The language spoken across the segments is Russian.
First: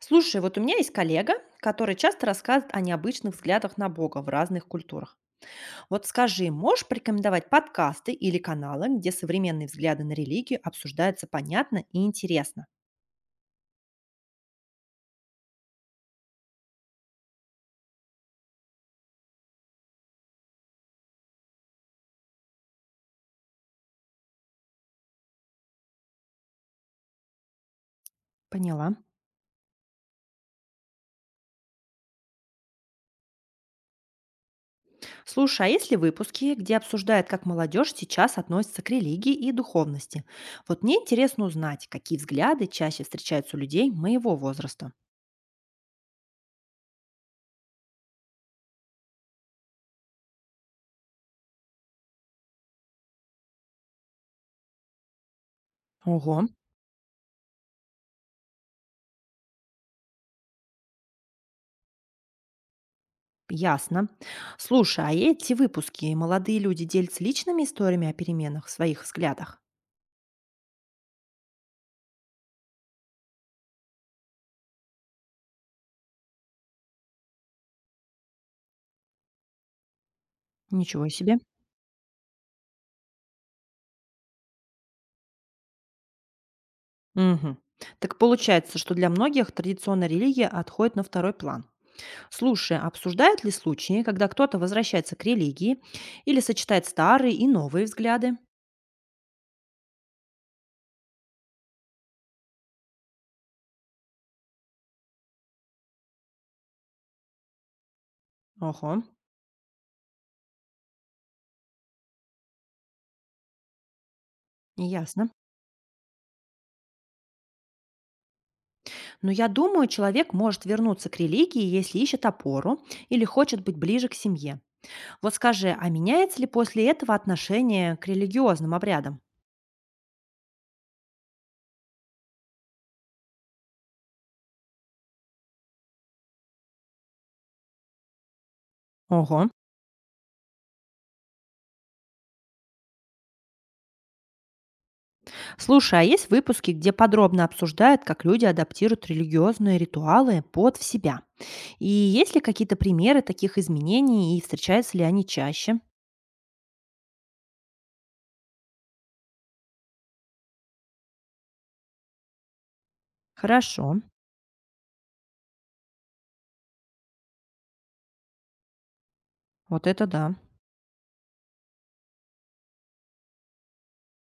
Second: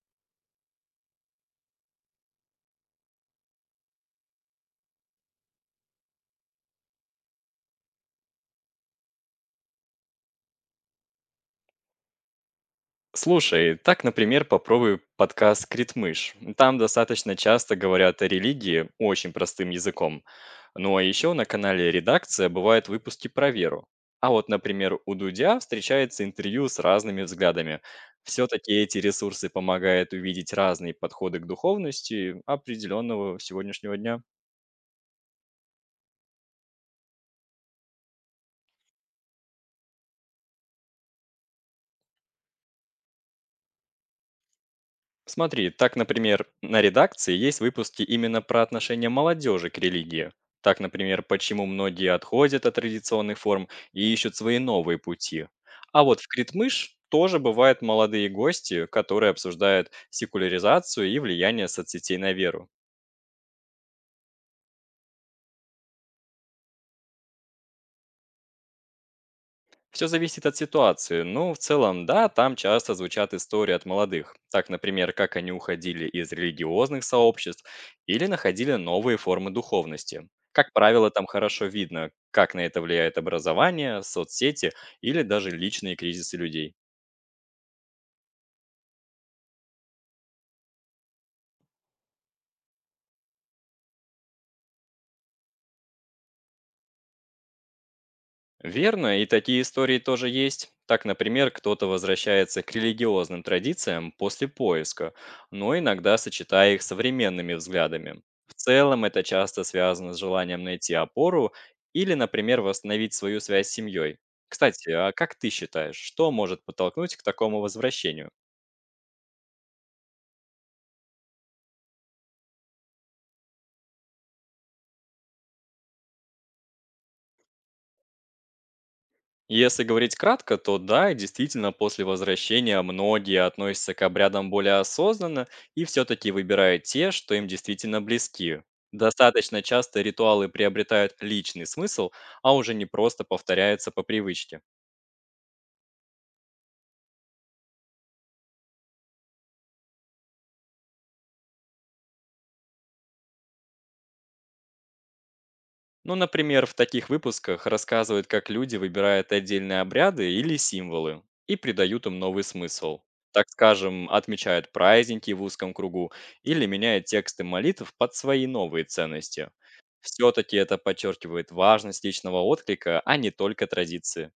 Слушай, вот у меня есть коллега, который часто рассказывает о необычных взглядах на Бога в разных культурах. Вот скажи, можешь порекомендовать подкасты или каналы, где современные взгляды на религию обсуждаются понятно и интересно? Слушай, так, например, попробуй подкаст «Критмыш». Там достаточно часто говорят о религии очень простым языком. Ну а еще на канале «Редакция» бывают выпуски про веру. А вот, например, у Дудя встречается интервью с разными взглядами. Все-таки Поняла. эти ресурсы помогают увидеть разные подходы к духовности определенного сегодняшнего дня. Слушай, а есть ли выпуски, где обсуждают, как молодежь сейчас относится к религии и духовности? Вот мне интересно узнать, какие взгляды чаще встречаются у людей моего возраста. Смотри, так, например, на редакции есть выпуски именно про отношение молодежи к религии. Так, например, почему многие отходят от традиционных форм и ищут свои новые пути. А вот в Ого. Критмыш тоже бывают молодые гости, которые обсуждают секуляризацию и влияние соцсетей на веру. Ясно. Слушай, а эти выпуски молодые люди делятся личными историями о переменах в своих взглядах? Все зависит от ситуации. Но в целом, да, там часто звучат истории от молодых. Так, например, как они уходили из религиозных сообществ или находили новые формы духовности. Как Ничего правило, там себе. хорошо видно, как на это влияет образование, соцсети или даже личные кризисы людей. Мгм. Так получается, что для многих традиционная религия отходит на второй план. Слушай, а обсуждают ли случаи, когда кто-то возвращается к религии или сочетает старые и новые взгляды? Верно, и такие истории тоже есть. Так, например, кто-то возвращается к религиозным традициям после поиска, но иногда сочетая их с современными взглядами. В Ого, целом это часто связано с желанием найти опору или, например, восстановить свою связь с семьей. Кстати, а ясно. как ты считаешь, что может подтолкнуть к такому возвращению? Но я думаю, человек может вернуться к религии, если ищет опору или хочет быть ближе к семье. Вот скажи, а меняется ли после этого отношение к религиозным обрядам? Если говорить кратко, то да, действительно, после возвращения многие относятся к обрядам более осознанно и все-таки выбирают те, что им действительно близки. Ого. Достаточно часто ритуалы приобретают личный смысл, а уже не просто повторяются по привычке. Слушай, а есть выпуски, где подробно обсуждают, как люди адаптируют религиозные ритуалы под в себя? И есть ли какие-то примеры таких изменений и встречаются ли они чаще? Ну, например, в таких выпусках рассказывают, как люди выбирают отдельные обряды или символы и придают им новый смысл. Так Хорошо. скажем, отмечают праздники в узком кругу или меняют тексты молитв под свои новые ценности. Вот это да. Все-таки это подчеркивает важность личного отклика, а не только традиции.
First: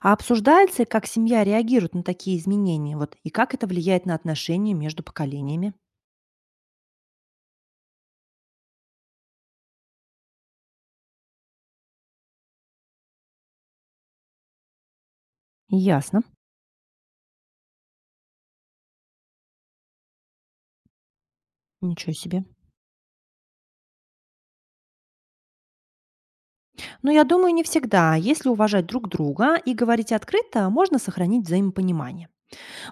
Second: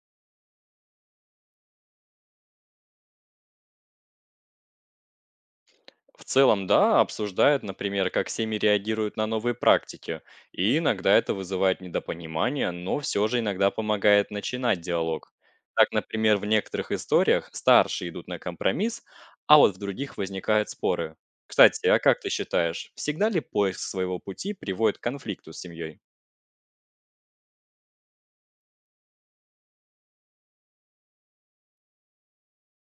А обсуждается, как семья реагирует на такие изменения, вот, и как это влияет на отношения между поколениями? В целом, да, обсуждают, например, как семьи реагируют на новые практики. И иногда это вызывает недопонимание, но все же иногда помогает начинать диалог. Так, Ясно. например, в некоторых историях старшие идут на компромисс, а вот в других возникают споры. Кстати, а Ничего как ты себе. считаешь, всегда ли поиск своего пути приводит к конфликту с семьей? Но я думаю, не всегда. Если уважать друг друга и говорить открыто, можно сохранить взаимопонимание.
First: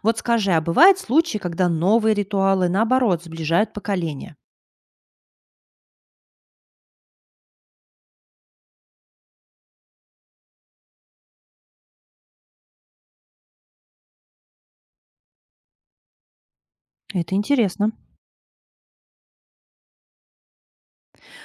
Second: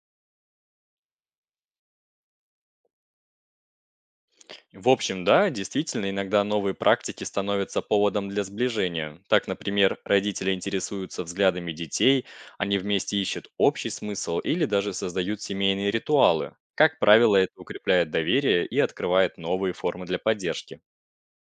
Вот скажи, а бывают случаи, когда новые ритуалы, наоборот, сближают поколения? В общем, да, действительно, иногда новые практики становятся поводом для сближения. Так, например, родители интересуются взглядами детей, они вместе ищут общий смысл или даже создают семейные ритуалы. Как правило, Это это интересно. укрепляет доверие и открывает новые формы для поддержки.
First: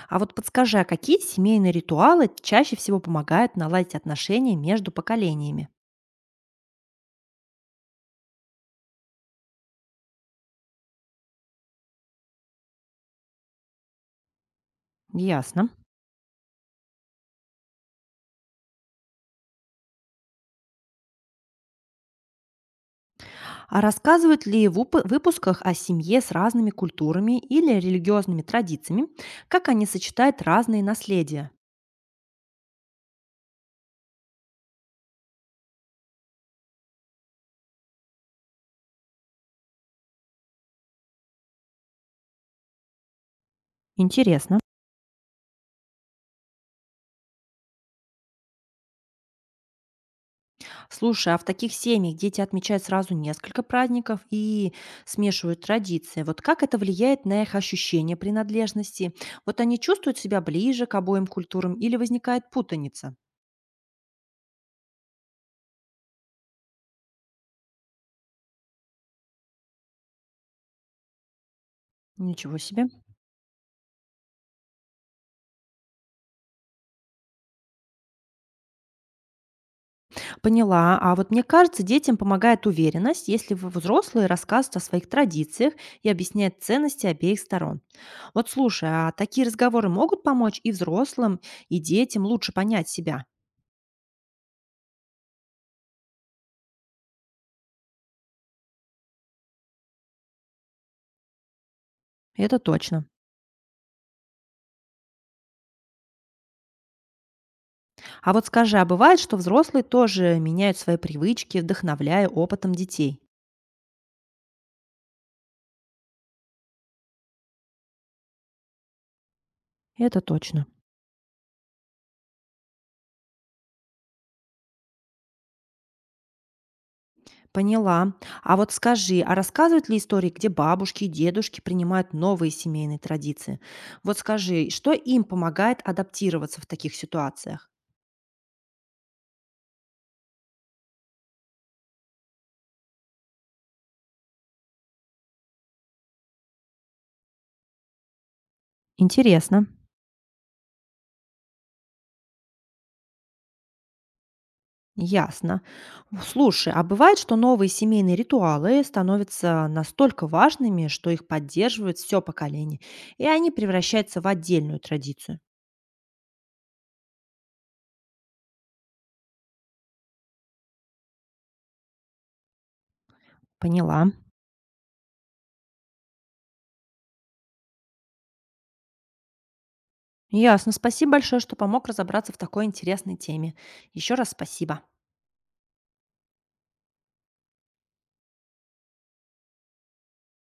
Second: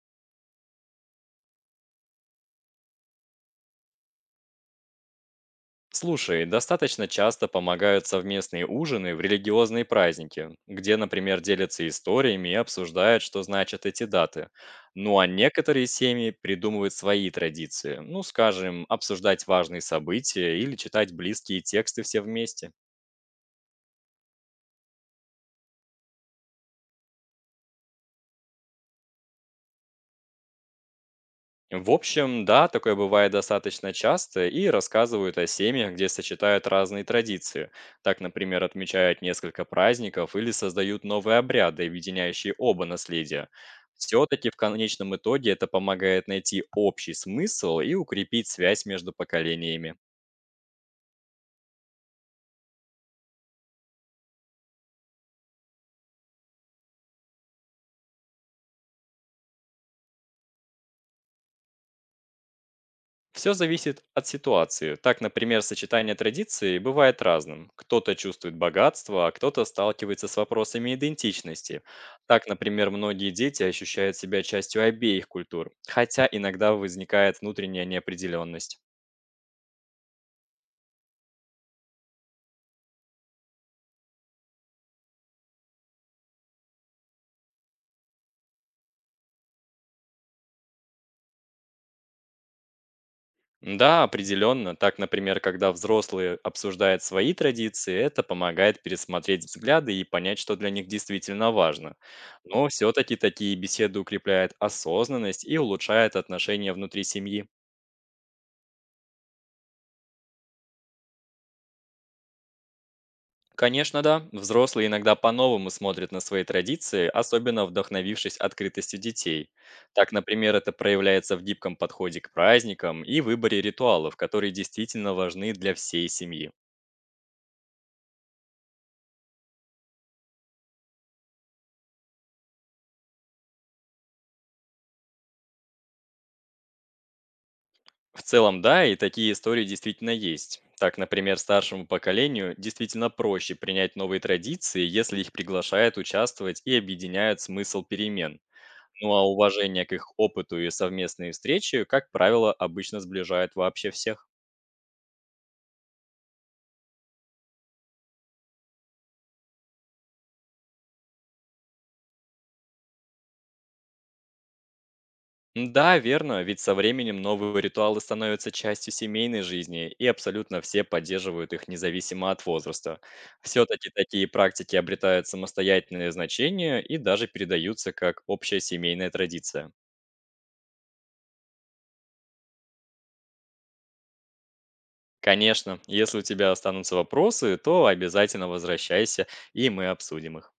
А вот подскажи, а какие семейные ритуалы чаще всего помогают наладить отношения между поколениями? Слушай, достаточно часто помогают совместные ужины в религиозные праздники, где, например, делятся историями и обсуждают, что значат эти даты. Ну а Ясно. некоторые семьи придумывают свои традиции, ну, скажем, обсуждать важные события или читать близкие тексты все вместе. А рассказывают ли в выпусках о семье с разными культурами или религиозными традициями, как они сочетают разные наследия? В общем, да, такое бывает достаточно часто и рассказывают о семьях, где сочетают разные традиции. Так, например, отмечают несколько праздников или создают новые обряды, объединяющие оба наследия. Все-таки в Интересно. конечном итоге это помогает найти общий смысл и укрепить связь между поколениями. Слушай, а в таких семьях дети отмечают сразу несколько праздников и смешивают традиции. Вот как это влияет на их ощущение принадлежности? Вот они чувствуют себя ближе к обоим культурам или возникает путаница? Все зависит от ситуации. Так, например, сочетание традиций бывает разным. Кто-то чувствует богатство, а кто-то сталкивается с вопросами идентичности. Так, Ничего себе. например, многие дети ощущают себя частью обеих культур, хотя иногда возникает внутренняя неопределенность. Поняла. А вот мне кажется, детям помогает уверенность, если взрослые рассказывают о своих традициях и объясняют ценности обеих сторон. Вот слушай, а такие разговоры могут помочь и взрослым, и детям лучше понять себя? Да, определенно. Так, например, когда взрослые обсуждают свои традиции, это помогает пересмотреть взгляды и понять, что для них действительно важно. Это Но точно. все-таки такие беседы укрепляют осознанность и улучшают отношения внутри семьи. А вот скажи, а бывает, что взрослые тоже меняют свои привычки, вдохновляя опытом детей? Конечно, да. Взрослые иногда по-новому смотрят на свои традиции, особенно вдохновившись открытостью детей. Так, Это например, точно. это проявляется в гибком подходе к праздникам и выборе ритуалов, которые действительно важны для всей семьи. Поняла. А вот скажи, а рассказывают ли истории, где бабушки и дедушки принимают новые семейные традиции? Вот скажи, что им помогает адаптироваться в таких ситуациях? В целом, да, и такие истории действительно есть. Так, например, старшему поколению действительно проще принять новые традиции, если их приглашают участвовать и объединяют смысл перемен. Ну а Интересно. уважение к их опыту и совместные встречи, как правило, обычно сближает вообще всех. Ясно. Слушай, а бывает, что новые семейные ритуалы становятся настолько важными, что их поддерживает все поколение, и они превращаются в отдельную традицию? Да, верно, ведь со временем новые ритуалы становятся частью семейной жизни, и абсолютно все поддерживают их независимо от возраста. Все-таки Поняла. такие практики обретают самостоятельное значение и даже передаются как общая семейная традиция. Ясно. Спасибо большое, что помог разобраться в такой интересной теме. Еще раз спасибо. Конечно, если у тебя останутся вопросы, то обязательно возвращайся, и мы обсудим их.